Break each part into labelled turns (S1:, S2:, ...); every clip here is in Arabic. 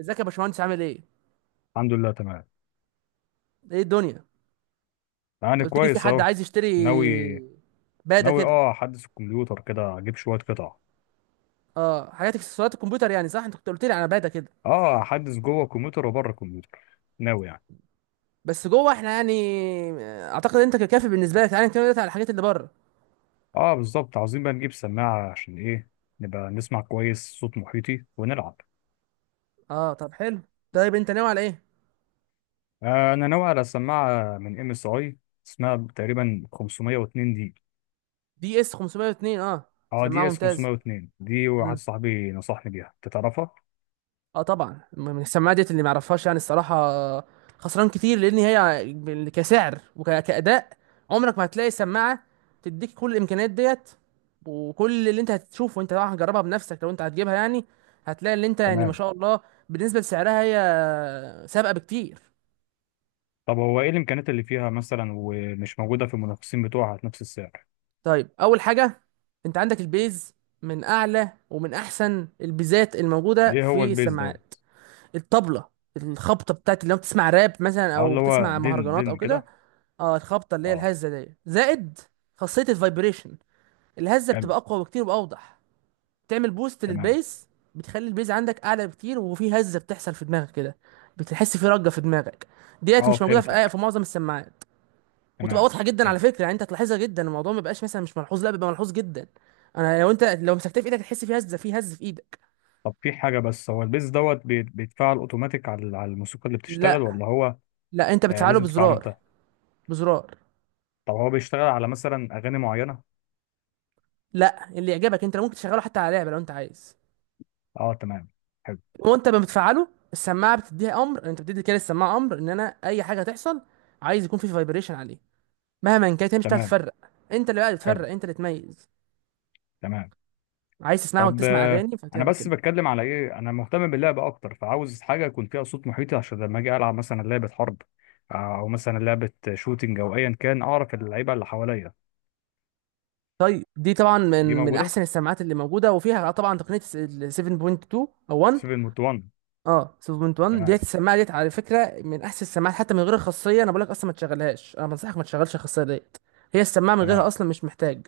S1: ازيك يا باشمهندس؟ عامل ايه؟
S2: الحمد لله تمام.
S1: ايه الدنيا؟ انت
S2: يعني
S1: قلت لي في
S2: كويس
S1: حد
S2: اهو.
S1: عايز يشتري
S2: ناوي.
S1: باده
S2: ناوي
S1: كده.
S2: اه احدث الكمبيوتر كده اجيب شويه قطع.
S1: اه، حاجات اكسسوارات الكمبيوتر يعني. صح، انت كنت قلت لي على باده كده.
S2: اه احدث جوه الكمبيوتر وبره الكمبيوتر. ناوي يعني.
S1: بس جوه احنا يعني. اعتقد انت ككافي بالنسبه لك. تعالى نتكلم دلوقتي على الحاجات اللي بره.
S2: اه بالظبط، عاوزين بقى نجيب سماعه عشان ايه؟ نبقى نسمع كويس صوت محيطي ونلعب.
S1: اه طب حلو. طيب، انت ناوي على ايه؟
S2: انا ناوي على سماعه من ام اس اي. اسمها تقريبا 502 دي.
S1: دي اس 502. اه،
S2: اه دي
S1: سماعه
S2: اس
S1: ممتازه.
S2: 502، دي واحد صاحبي نصحني بيها، أنت تعرفها؟
S1: اه، طبعا من السماعه ديت اللي ما يعرفهاش يعني الصراحه خسران كتير، لان هي كسعر وكاداء عمرك ما هتلاقي سماعه تديك كل الامكانيات ديت. وكل اللي انت هتشوفه، وانت طبعا هتجربها بنفسك لو انت هتجيبها يعني، هتلاقي اللي انت يعني ما
S2: تمام.
S1: شاء الله. بالنسبه لسعرها هي سابقه بكتير.
S2: طب هو ايه الامكانيات اللي فيها مثلا ومش موجوده في المنافسين بتوعها في نفس السعر؟
S1: طيب، اول حاجه انت عندك البيز، من اعلى ومن احسن البيزات الموجوده
S2: ايه هو
S1: في
S2: البيز ده؟
S1: السماعات. الطبله، الخبطه بتاعت لو بتسمع راب مثلا
S2: اه
S1: او
S2: اللي هو
S1: بتسمع
S2: دين
S1: مهرجانات او
S2: دين
S1: كده.
S2: كده.
S1: اه، الخبطه اللي هي
S2: اه.
S1: الهزه دي، زائد خاصيه الفايبريشن. الهزه
S2: حلو.
S1: بتبقى اقوى بكتير واوضح. بتعمل بوست
S2: تمام.
S1: للبيز. بتخلي البيز عندك اعلى بكتير، وفي هزه بتحصل في دماغك كده، بتحس في رجه في دماغك. ديت
S2: اه
S1: مش موجوده في
S2: فهمتك.
S1: في معظم السماعات. وتبقى
S2: تمام.
S1: واضحه جدا على
S2: حلو.
S1: فكره. يعني انت هتلاحظها جدا، الموضوع ما بيبقاش مثلا مش ملحوظ، لا بيبقى ملحوظ جدا. انا لو انت لو مسكتها في ايدك هتحس في هزه في ايدك.
S2: طب في حاجة، بس هو البيز دوت بيتفعل اوتوماتيك على الموسيقى اللي بتشتغل
S1: لا.
S2: ولا هو؟
S1: لا، انت
S2: آه
S1: بتفعله
S2: لازم تفعله
S1: بزرار.
S2: انت.
S1: بزرار.
S2: طب هو بيشتغل على مثلا اغاني معينة؟
S1: لا، اللي يعجبك انت. لو ممكن تشغله حتى على لعبه لو انت عايز.
S2: اه تمام. حلو.
S1: وانت ما بتفعله، السماعه بتديها امر. انت بتدي كده السماعه امر ان انا اي حاجه هتحصل عايز يكون في فايبريشن عليه مهما كانت، هي مش هتعرف
S2: تمام.
S1: تفرق. انت اللي بقى
S2: حلو.
S1: تفرق، انت اللي تميز.
S2: تمام.
S1: عايز تسمعها
S2: طب
S1: وتسمع اغاني
S2: انا
S1: فبتعمل
S2: بس
S1: كده.
S2: بتكلم على ايه، انا مهتم باللعب اكتر فعاوز حاجة يكون فيها صوت محيطي عشان لما اجي العب مثلا لعبة حرب. او مثلا لعبة شوتينج او ايا كان، اعرف اللعيبة اللي حواليا.
S1: طيب، دي طبعا من
S2: دي
S1: من
S2: موجودة.
S1: احسن السماعات اللي موجوده، وفيها طبعا تقنيه ال 7.2 او 1
S2: 7 1.
S1: اه 7.1.
S2: تمام.
S1: ديت السماعه ديت على فكره من احسن السماعات، حتى من غير الخاصيه. انا بقول لك اصلا ما تشغلهاش، انا بنصحك ما تشغلش الخاصيه ديت. هي السماعه من غيرها
S2: تمام
S1: اصلا مش محتاج.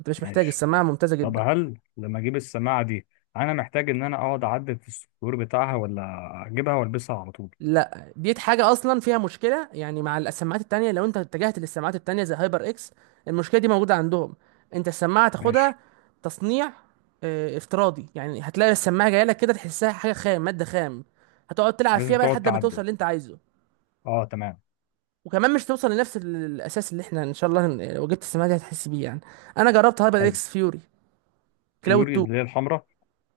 S1: انت مش محتاج،
S2: ماشي.
S1: السماعه ممتازه
S2: طب
S1: جدا.
S2: هل لما اجيب السماعه دي انا محتاج ان انا اقعد اعدل في السطور بتاعها ولا اجيبها والبسها على طول؟
S1: لا، ديت حاجة أصلا فيها مشكلة يعني، مع السماعات التانية. لو أنت اتجهت للسماعات التانية زي هايبر إكس، المشكلة دي موجودة عندهم. أنت السماعة تاخدها
S2: ماشي.
S1: تصنيع افتراضي، يعني هتلاقي السماعة جاية لك كده، تحسها حاجة خام، مادة خام. هتقعد تلعب فيها
S2: لازم
S1: بقى
S2: تقعد
S1: لحد ما توصل
S2: تعدل.
S1: اللي أنت عايزه.
S2: اه تمام.
S1: وكمان مش توصل لنفس الأساس اللي إحنا إن شاء الله لو جبت السماعة دي هتحس بيه يعني. أنا جربت هايبر
S2: حلو.
S1: إكس فيوري كلاود
S2: فيوري
S1: 2.
S2: اللي هي الحمراء؟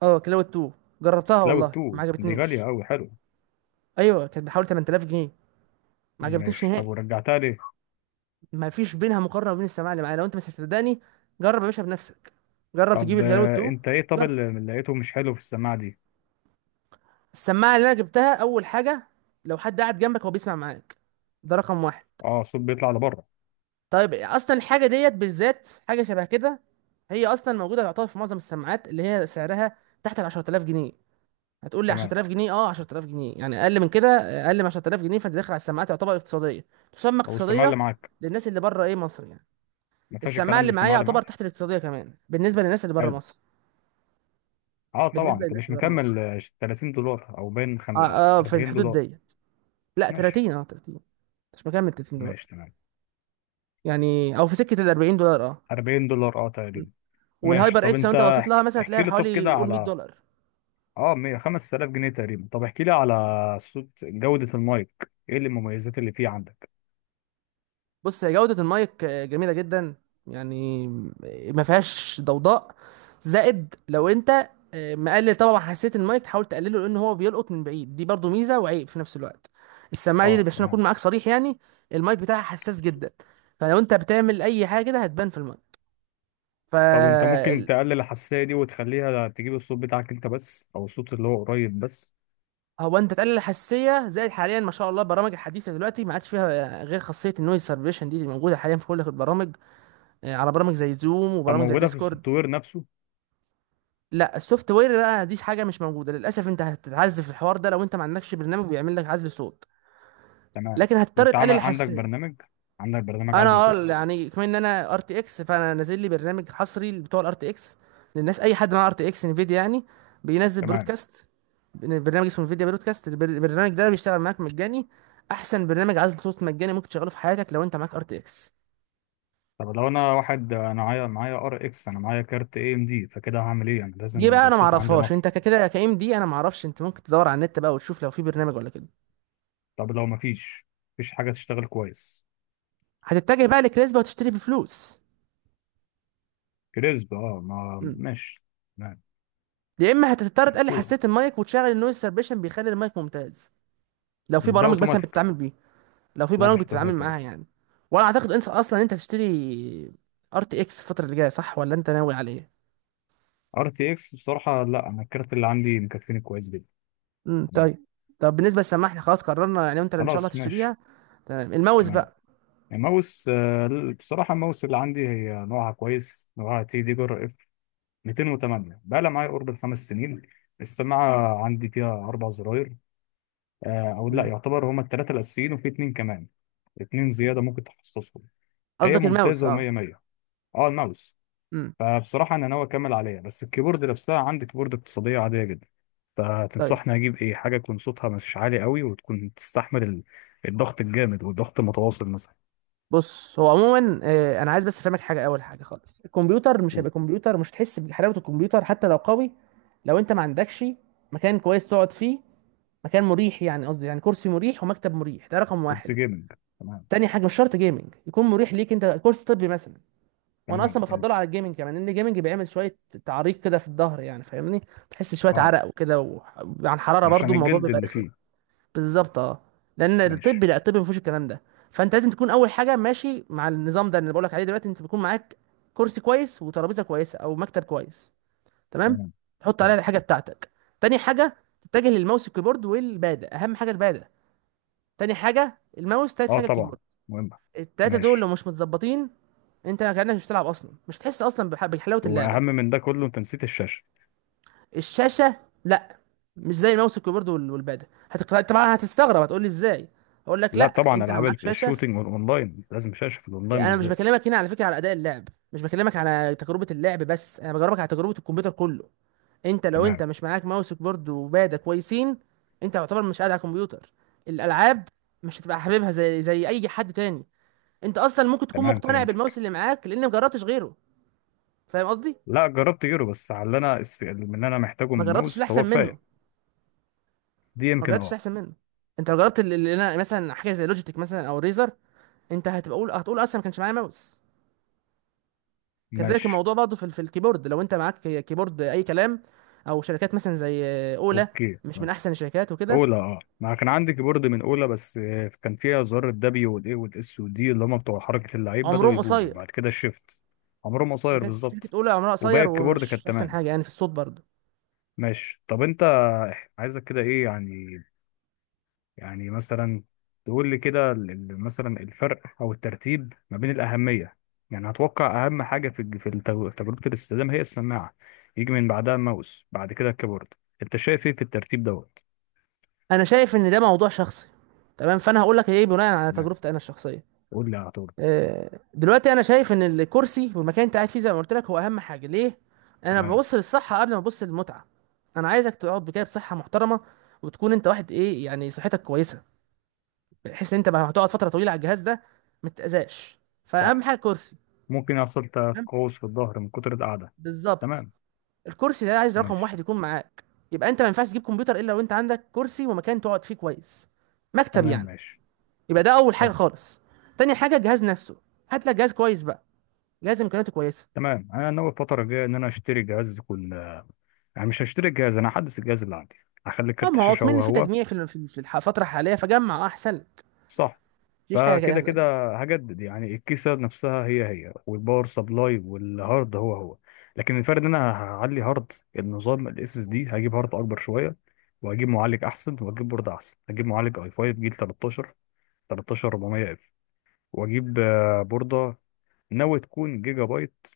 S1: كلاود 2. جربتها
S2: لو
S1: والله ما
S2: التو دي غاليه
S1: عجبتنيش.
S2: قوي، حلو.
S1: أيوه، كانت بحوالي 8000 جنيه. ما عجبتنيش
S2: ماشي. طب
S1: نهائي.
S2: ورجعتها ليه؟
S1: ما فيش بينها مقارنه وبين السماعه اللي معايا. لو انت مش هتصدقني، جرب يا باشا بنفسك. جرب تجيب
S2: طب
S1: الجلاوي التو.
S2: انت ايه، طب
S1: جرب.
S2: اللي لقيته مش حلو في السماعه دي؟
S1: السماعه اللي انا جبتها، اول حاجه لو حد قاعد جنبك هو بيسمع معاك، ده رقم واحد.
S2: اه الصوت بيطلع لبره.
S1: طيب اصلا الحاجه ديت بالذات حاجه شبه كده، هي اصلا موجوده يعتبر في معظم السماعات اللي هي سعرها تحت ال 10000 جنيه. هتقول لي
S2: تمام.
S1: 10000 جنيه؟ اه، 10000 جنيه يعني اقل من كده. اقل من 10000 جنيه فانت داخل على السماعات يعتبر اقتصاديه، تسمى
S2: طب والسماعه
S1: اقتصاديه
S2: اللي معاك
S1: للناس اللي بره ايه مصر يعني.
S2: ما فيهاش
S1: السماعه
S2: الكلام ده؟
S1: اللي معايا
S2: السماعه اللي
S1: يعتبر
S2: معاك.
S1: تحت الاقتصاديه كمان بالنسبه للناس اللي بره
S2: حلو.
S1: مصر.
S2: اه طبعا.
S1: بالنسبه
S2: انت
S1: للناس
S2: مش
S1: اللي بره مصر.
S2: مكمل $30 او بين
S1: اه. اه، في
S2: 40
S1: الحدود
S2: دولار
S1: دي. لا
S2: ماشي.
S1: 30، اه 30. مش مكمل 30 دولار.
S2: ماشي تمام.
S1: يعني او في سكه ال 40 دولار، اه.
S2: $40 اه
S1: م.
S2: تقريبا. ماشي.
S1: والهايبر
S2: طب
S1: اكس لو
S2: انت
S1: انت بصيت لها مثلا هتلاقيها
S2: احكي لي، طب
S1: بحوالي
S2: كده
S1: قول 100
S2: على
S1: دولار
S2: اه 5,000 جنيه تقريبا، طب احكي لي على صوت جودة المايك، ايه المميزات اللي فيه عندك؟
S1: بص، هي جوده المايك جميله جدا يعني، ما فيهاش ضوضاء. زائد لو انت مقلل طبعا حساسيه المايك تحاول تقلله، لان هو بيلقط من بعيد. دي برضو ميزه وعيب في نفس الوقت. السماعه دي،
S2: اه
S1: عشان اكون
S2: تمام.
S1: معاك صريح يعني، المايك بتاعها حساس جدا. فلو انت بتعمل اي حاجه كده هتبان في المايك ف
S2: طب انت ممكن تقلل الحساسية دي وتخليها تجيب الصوت بتاعك انت بس او الصوت اللي هو قريب بس؟
S1: هو انت تقلل الحساسيه زائد. حاليا ما شاء الله البرامج الحديثه دلوقتي ما عادش فيها غير خاصيه النويز سيرفيليشن دي اللي موجوده حاليا في كل البرامج. على برامج زي زوم
S2: طب
S1: وبرامج زي
S2: موجودة في
S1: ديسكورد.
S2: السوفت وير نفسه؟
S1: لا، السوفت وير بقى دي حاجه مش موجوده للاسف. انت هتتعذب في الحوار ده لو انت ما عندكش برنامج بيعمل لك عزل صوت.
S2: تمام.
S1: لكن هتضطر
S2: وانت
S1: تقلل
S2: عامل عندك
S1: الحساسيه.
S2: برنامج؟ عندك برنامج
S1: انا،
S2: عزل
S1: اه،
S2: صوت؟
S1: يعني كمان ان انا ار تي اكس، فانا نازل لي برنامج حصري بتوع الار تي اكس. للناس، اي حد معاه ار تي اكس انفيديا يعني، بينزل
S2: تمام.
S1: برودكاست. برنامج اسمه انفيديا برودكاست. البرنامج ده بيشتغل معاك مجاني. احسن برنامج عزل صوت مجاني ممكن تشغله في حياتك لو انت معاك ار تي اكس.
S2: طب لو انا واحد انا معايا ار اكس، انا معايا كارت اي ام دي، فكده هعمل ايه؟ انا
S1: دي
S2: لازم
S1: بقى
S2: يبقى
S1: انا
S2: الصوت عندي
S1: معرفهاش،
S2: نقي.
S1: انت كده كايم دي انا معرفش. انت ممكن تدور على النت بقى وتشوف لو في برنامج ولا كده.
S2: طب لو مفيش، مفيش حاجة تشتغل كويس؟
S1: هتتجه بقى لكريسبا وتشتري بفلوس.
S2: كريسب اه، ما
S1: مم.
S2: ماشي. تمام.
S1: يا اما هتضطر تقلل
S2: مدفوع.
S1: حساسيه المايك وتشغل النويز سيربيشن، بيخلي المايك ممتاز. لو في
S2: ده
S1: برامج مثلا
S2: اوتوماتيك؟
S1: بتتعامل بيها، لو في
S2: لا
S1: برامج
S2: مش
S1: بتتعامل
S2: اوتوماتيك
S1: معاها
S2: برضه.
S1: يعني. وانا اعتقد انسى اصلا انت تشتري ار تي اكس الفتره اللي جايه، صح ولا انت ناوي على ايه؟
S2: ار تي اكس بصراحة لا، انا الكارت اللي عندي مكفيني كويس جدا. تمام.
S1: طيب. طب بالنسبه للسماعه احنا خلاص قررنا، يعني انت ان شاء الله
S2: خلاص ماشي.
S1: تشتريها. تمام، الماوس
S2: تمام.
S1: بقى.
S2: الماوس بصراحة الماوس اللي عندي هي نوعها كويس، نوعها تي دي جر اف 208، بقى لها معايا قرب الخمس سنين. السماعة عندي فيها أربع زراير أو لا
S1: امم
S2: يعتبر هما التلاتة الأساسيين وفي اتنين كمان. اتنين زيادة ممكن تخصصهم. هي
S1: قصدك الماوس؟
S2: ممتازة
S1: اه.
S2: ومية مية. اه الماوس.
S1: امم
S2: فبصراحة أنا ناوي أكمل عليها، بس الكيبورد نفسها عندي كيبورد اقتصادية عادية جدا،
S1: طيب.
S2: فتنصحني أجيب إيه؟ حاجة يكون صوتها مش عالي قوي وتكون تستحمل الضغط الجامد والضغط المتواصل مثلا.
S1: بص، هو عموما انا عايز بس افهمك حاجه. اول حاجه خالص، الكمبيوتر مش
S2: قول.
S1: هيبقى كمبيوتر، مش هتحس بحلاوه الكمبيوتر حتى لو قوي، لو انت ما عندكش مكان كويس تقعد فيه، مكان مريح يعني. قصدي يعني كرسي مريح ومكتب مريح، ده رقم
S2: كنت
S1: واحد.
S2: جيمنج. تمام.
S1: تاني حاجه مش شرط جيمنج، يكون مريح ليك، انت كورس طبي مثلا. وانا
S2: تمام.
S1: اصلا
S2: حلو.
S1: بفضله على الجيمنج كمان، لان الجيمنج بيعمل شويه تعريق كده في الظهر، يعني فاهمني، بتحس شويه
S2: أه
S1: عرق وكده. وعن حراره برضو
S2: عشان
S1: الموضوع
S2: الجلد
S1: بيبقى
S2: اللي
S1: رخم.
S2: فيه.
S1: بالظبط اه. لان الطب،
S2: ماشي.
S1: لا، الطب ما فيهوش الكلام ده. فانت لازم تكون اول حاجه ماشي مع النظام ده اللي بقولك عليه دلوقتي. انت بيكون معاك كرسي كويس وترابيزه كويسه او مكتب كويس، تمام،
S2: تمام.
S1: تحط
S2: حلو.
S1: عليها الحاجه بتاعتك. تاني حاجه تتجه للماوس، الكيبورد، والباده. اهم حاجه الباده، تاني حاجه الماوس، تالت
S2: أه
S1: حاجه
S2: طبعا
S1: الكيبورد.
S2: مهمة.
S1: التلاتة دول لو
S2: ماشي.
S1: مش متظبطين انت كانك مش بتلعب اصلا، مش هتحس اصلا بحلاوه اللعبه.
S2: وأهم من ده كله أنت نسيت الشاشة.
S1: الشاشه؟ لا، مش زي الماوس والكيبورد والباده. طبعا هتستغرب، هتقول لي ازاي، اقول لك
S2: لا
S1: لا،
S2: طبعا،
S1: انت لو
S2: ألعاب
S1: معاك شاشه.
S2: الشوتينج والأونلاين لازم شاشة، في الأونلاين
S1: يعني انا مش
S2: بالذات.
S1: بكلمك هنا على فكره على اداء اللعب، مش بكلمك على تجربه اللعب بس، انا بجربك على تجربه الكمبيوتر كله. انت لو انت
S2: تمام.
S1: مش معاك ماوس وكيبورد وباده كويسين، انت يعتبر مش قاعد على الكمبيوتر. الالعاب مش هتبقى حاببها زي اي حد تاني. انت اصلا ممكن تكون
S2: تمام
S1: مقتنع بالماوس
S2: فهمتك.
S1: اللي معاك لان ما جربتش غيره، فاهم قصدي؟
S2: لا جربت يورو بس، على اللي انا اللي انا محتاجه من
S1: ما جربتش اللي
S2: الماوس
S1: احسن
S2: هو
S1: منه،
S2: كفايه. دي
S1: ما
S2: يمكن
S1: جربتش
S2: اه.
S1: احسن منه. انت لو جربت اللي انا مثلا حاجه زي لوجيتك مثلا او ريزر، انت هتبقى قول هتقول اصلا ما كانش معايا ماوس. كذلك
S2: ماشي
S1: الموضوع برضه في الكيبورد لو انت معاك كيبورد اي كلام، او شركات مثلا زي اولا،
S2: اوكي
S1: مش من
S2: تمام.
S1: احسن الشركات وكده.
S2: اولى اه ما كان عندي كيبورد من اولى، بس كان فيها زرار الدبليو والاي والاس والدي اللي هم بتوع حركه اللعيب بداوا
S1: عمرهم
S2: يبوظوا
S1: قصير.
S2: بعد كده الشيفت. عمرهم قصير
S1: شركه
S2: بالظبط.
S1: اولا عمرها
S2: وباقي
S1: قصير
S2: الكيبورد
S1: ومش
S2: كانت
S1: احسن
S2: تمام.
S1: حاجه يعني في الصوت برضه.
S2: ماشي. طب انت عايزك كده ايه يعني؟ يعني مثلا تقول لي كده مثلا الفرق او الترتيب ما بين الاهميه. يعني هتوقع اهم حاجه في تجربه الاستخدام هي السماعه، يجي من بعدها الماوس بعد كده الكيبورد. انت شايف ايه في الترتيب ده؟
S1: انا شايف ان ده موضوع شخصي، تمام. فانا هقول لك ايه بناء على
S2: تمام.
S1: تجربتي انا الشخصيه.
S2: قول لي هتقول.
S1: دلوقتي انا شايف ان الكرسي والمكان اللي انت قاعد فيه، زي ما قلت لك هو اهم حاجه ليه. انا
S2: تمام.
S1: ببص للصحه قبل ما ابص للمتعه. انا عايزك تقعد بكده بصحه محترمه، وتكون انت واحد ايه يعني صحتك كويسه، بحيث ان انت لما هتقعد فتره طويله على الجهاز ده ما تتاذاش، فاهم
S2: صح.
S1: حاجه؟ كرسي،
S2: ممكن يحصل
S1: تمام،
S2: تقوس في الظهر من كتر القعدة.
S1: بالظبط.
S2: تمام.
S1: الكرسي ده عايز رقم
S2: ماشي.
S1: واحد يكون معاك. يبقى انت ما ينفعش تجيب كمبيوتر الا لو انت عندك كرسي ومكان تقعد فيه كويس، مكتب
S2: تمام.
S1: يعني.
S2: ماشي.
S1: يبقى ده اول حاجه
S2: حلو.
S1: خالص. تاني حاجه الجهاز نفسه، هات لك جهاز كويس بقى، جهاز امكانياته كويسه.
S2: تمام. انا ناوي الفترة الجاية ان انا اشتري جهاز كل، يعني مش هشتري الجهاز، انا هحدث الجهاز اللي عندي، هخلي
S1: اه،
S2: كارت
S1: ما هو
S2: الشاشة
S1: كمان
S2: هو
S1: في
S2: هو.
S1: تجميع في الفترة الحالية، فجمع اه احسن لك.
S2: صح.
S1: مفيش حاجة
S2: فكده
S1: جاهزة
S2: كده
S1: يعني.
S2: هجدد يعني الكيسة نفسها هي هي، والباور سبلاي والهارد هو هو، لكن الفرق ان انا هعلي هارد النظام الاس اس دي، هجيب هارد اكبر شوية، وهجيب معالج احسن، وهجيب بورد احسن، هجيب معالج اي 5 جيل 13، 13400 اف، واجيب بوردة ناوي تكون جيجا بايت،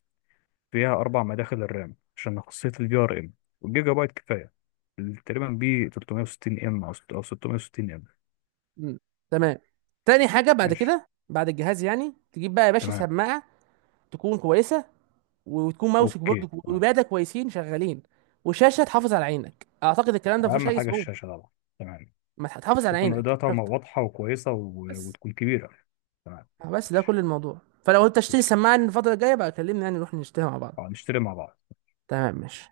S2: فيها اربع مداخل الرام عشان خاصية الفي ار ام، والجيجا بايت كفاية تقريبا بي 360 ام او أو 660 ام.
S1: مم. تمام. تاني حاجة بعد
S2: ماشي
S1: كده بعد الجهاز يعني تجيب بقى يا باشا
S2: تمام.
S1: سماعة تكون كويسة، وتكون ماوسك برضه
S2: اوكي تمام.
S1: وبادة كويسين شغالين، وشاشة تحافظ على عينك. اعتقد الكلام ده مفيهوش
S2: اهم
S1: اي
S2: حاجة
S1: صعوبة.
S2: الشاشة طبعا. تمام.
S1: ما تح- تحافظ على
S2: تكون
S1: عينك مش
S2: اضاءتها
S1: اكتر،
S2: واضحة وكويسة و...
S1: بس.
S2: وتكون كبيرة. تمام
S1: بس ده
S2: ماشي
S1: كل الموضوع. فلو انت تشتري
S2: اوكي.
S1: سماعة الفترة الجاية بقى كلمني، يعني نروح نشتريها مع بعض.
S2: نشتري مع بعض.
S1: تمام، ماشي.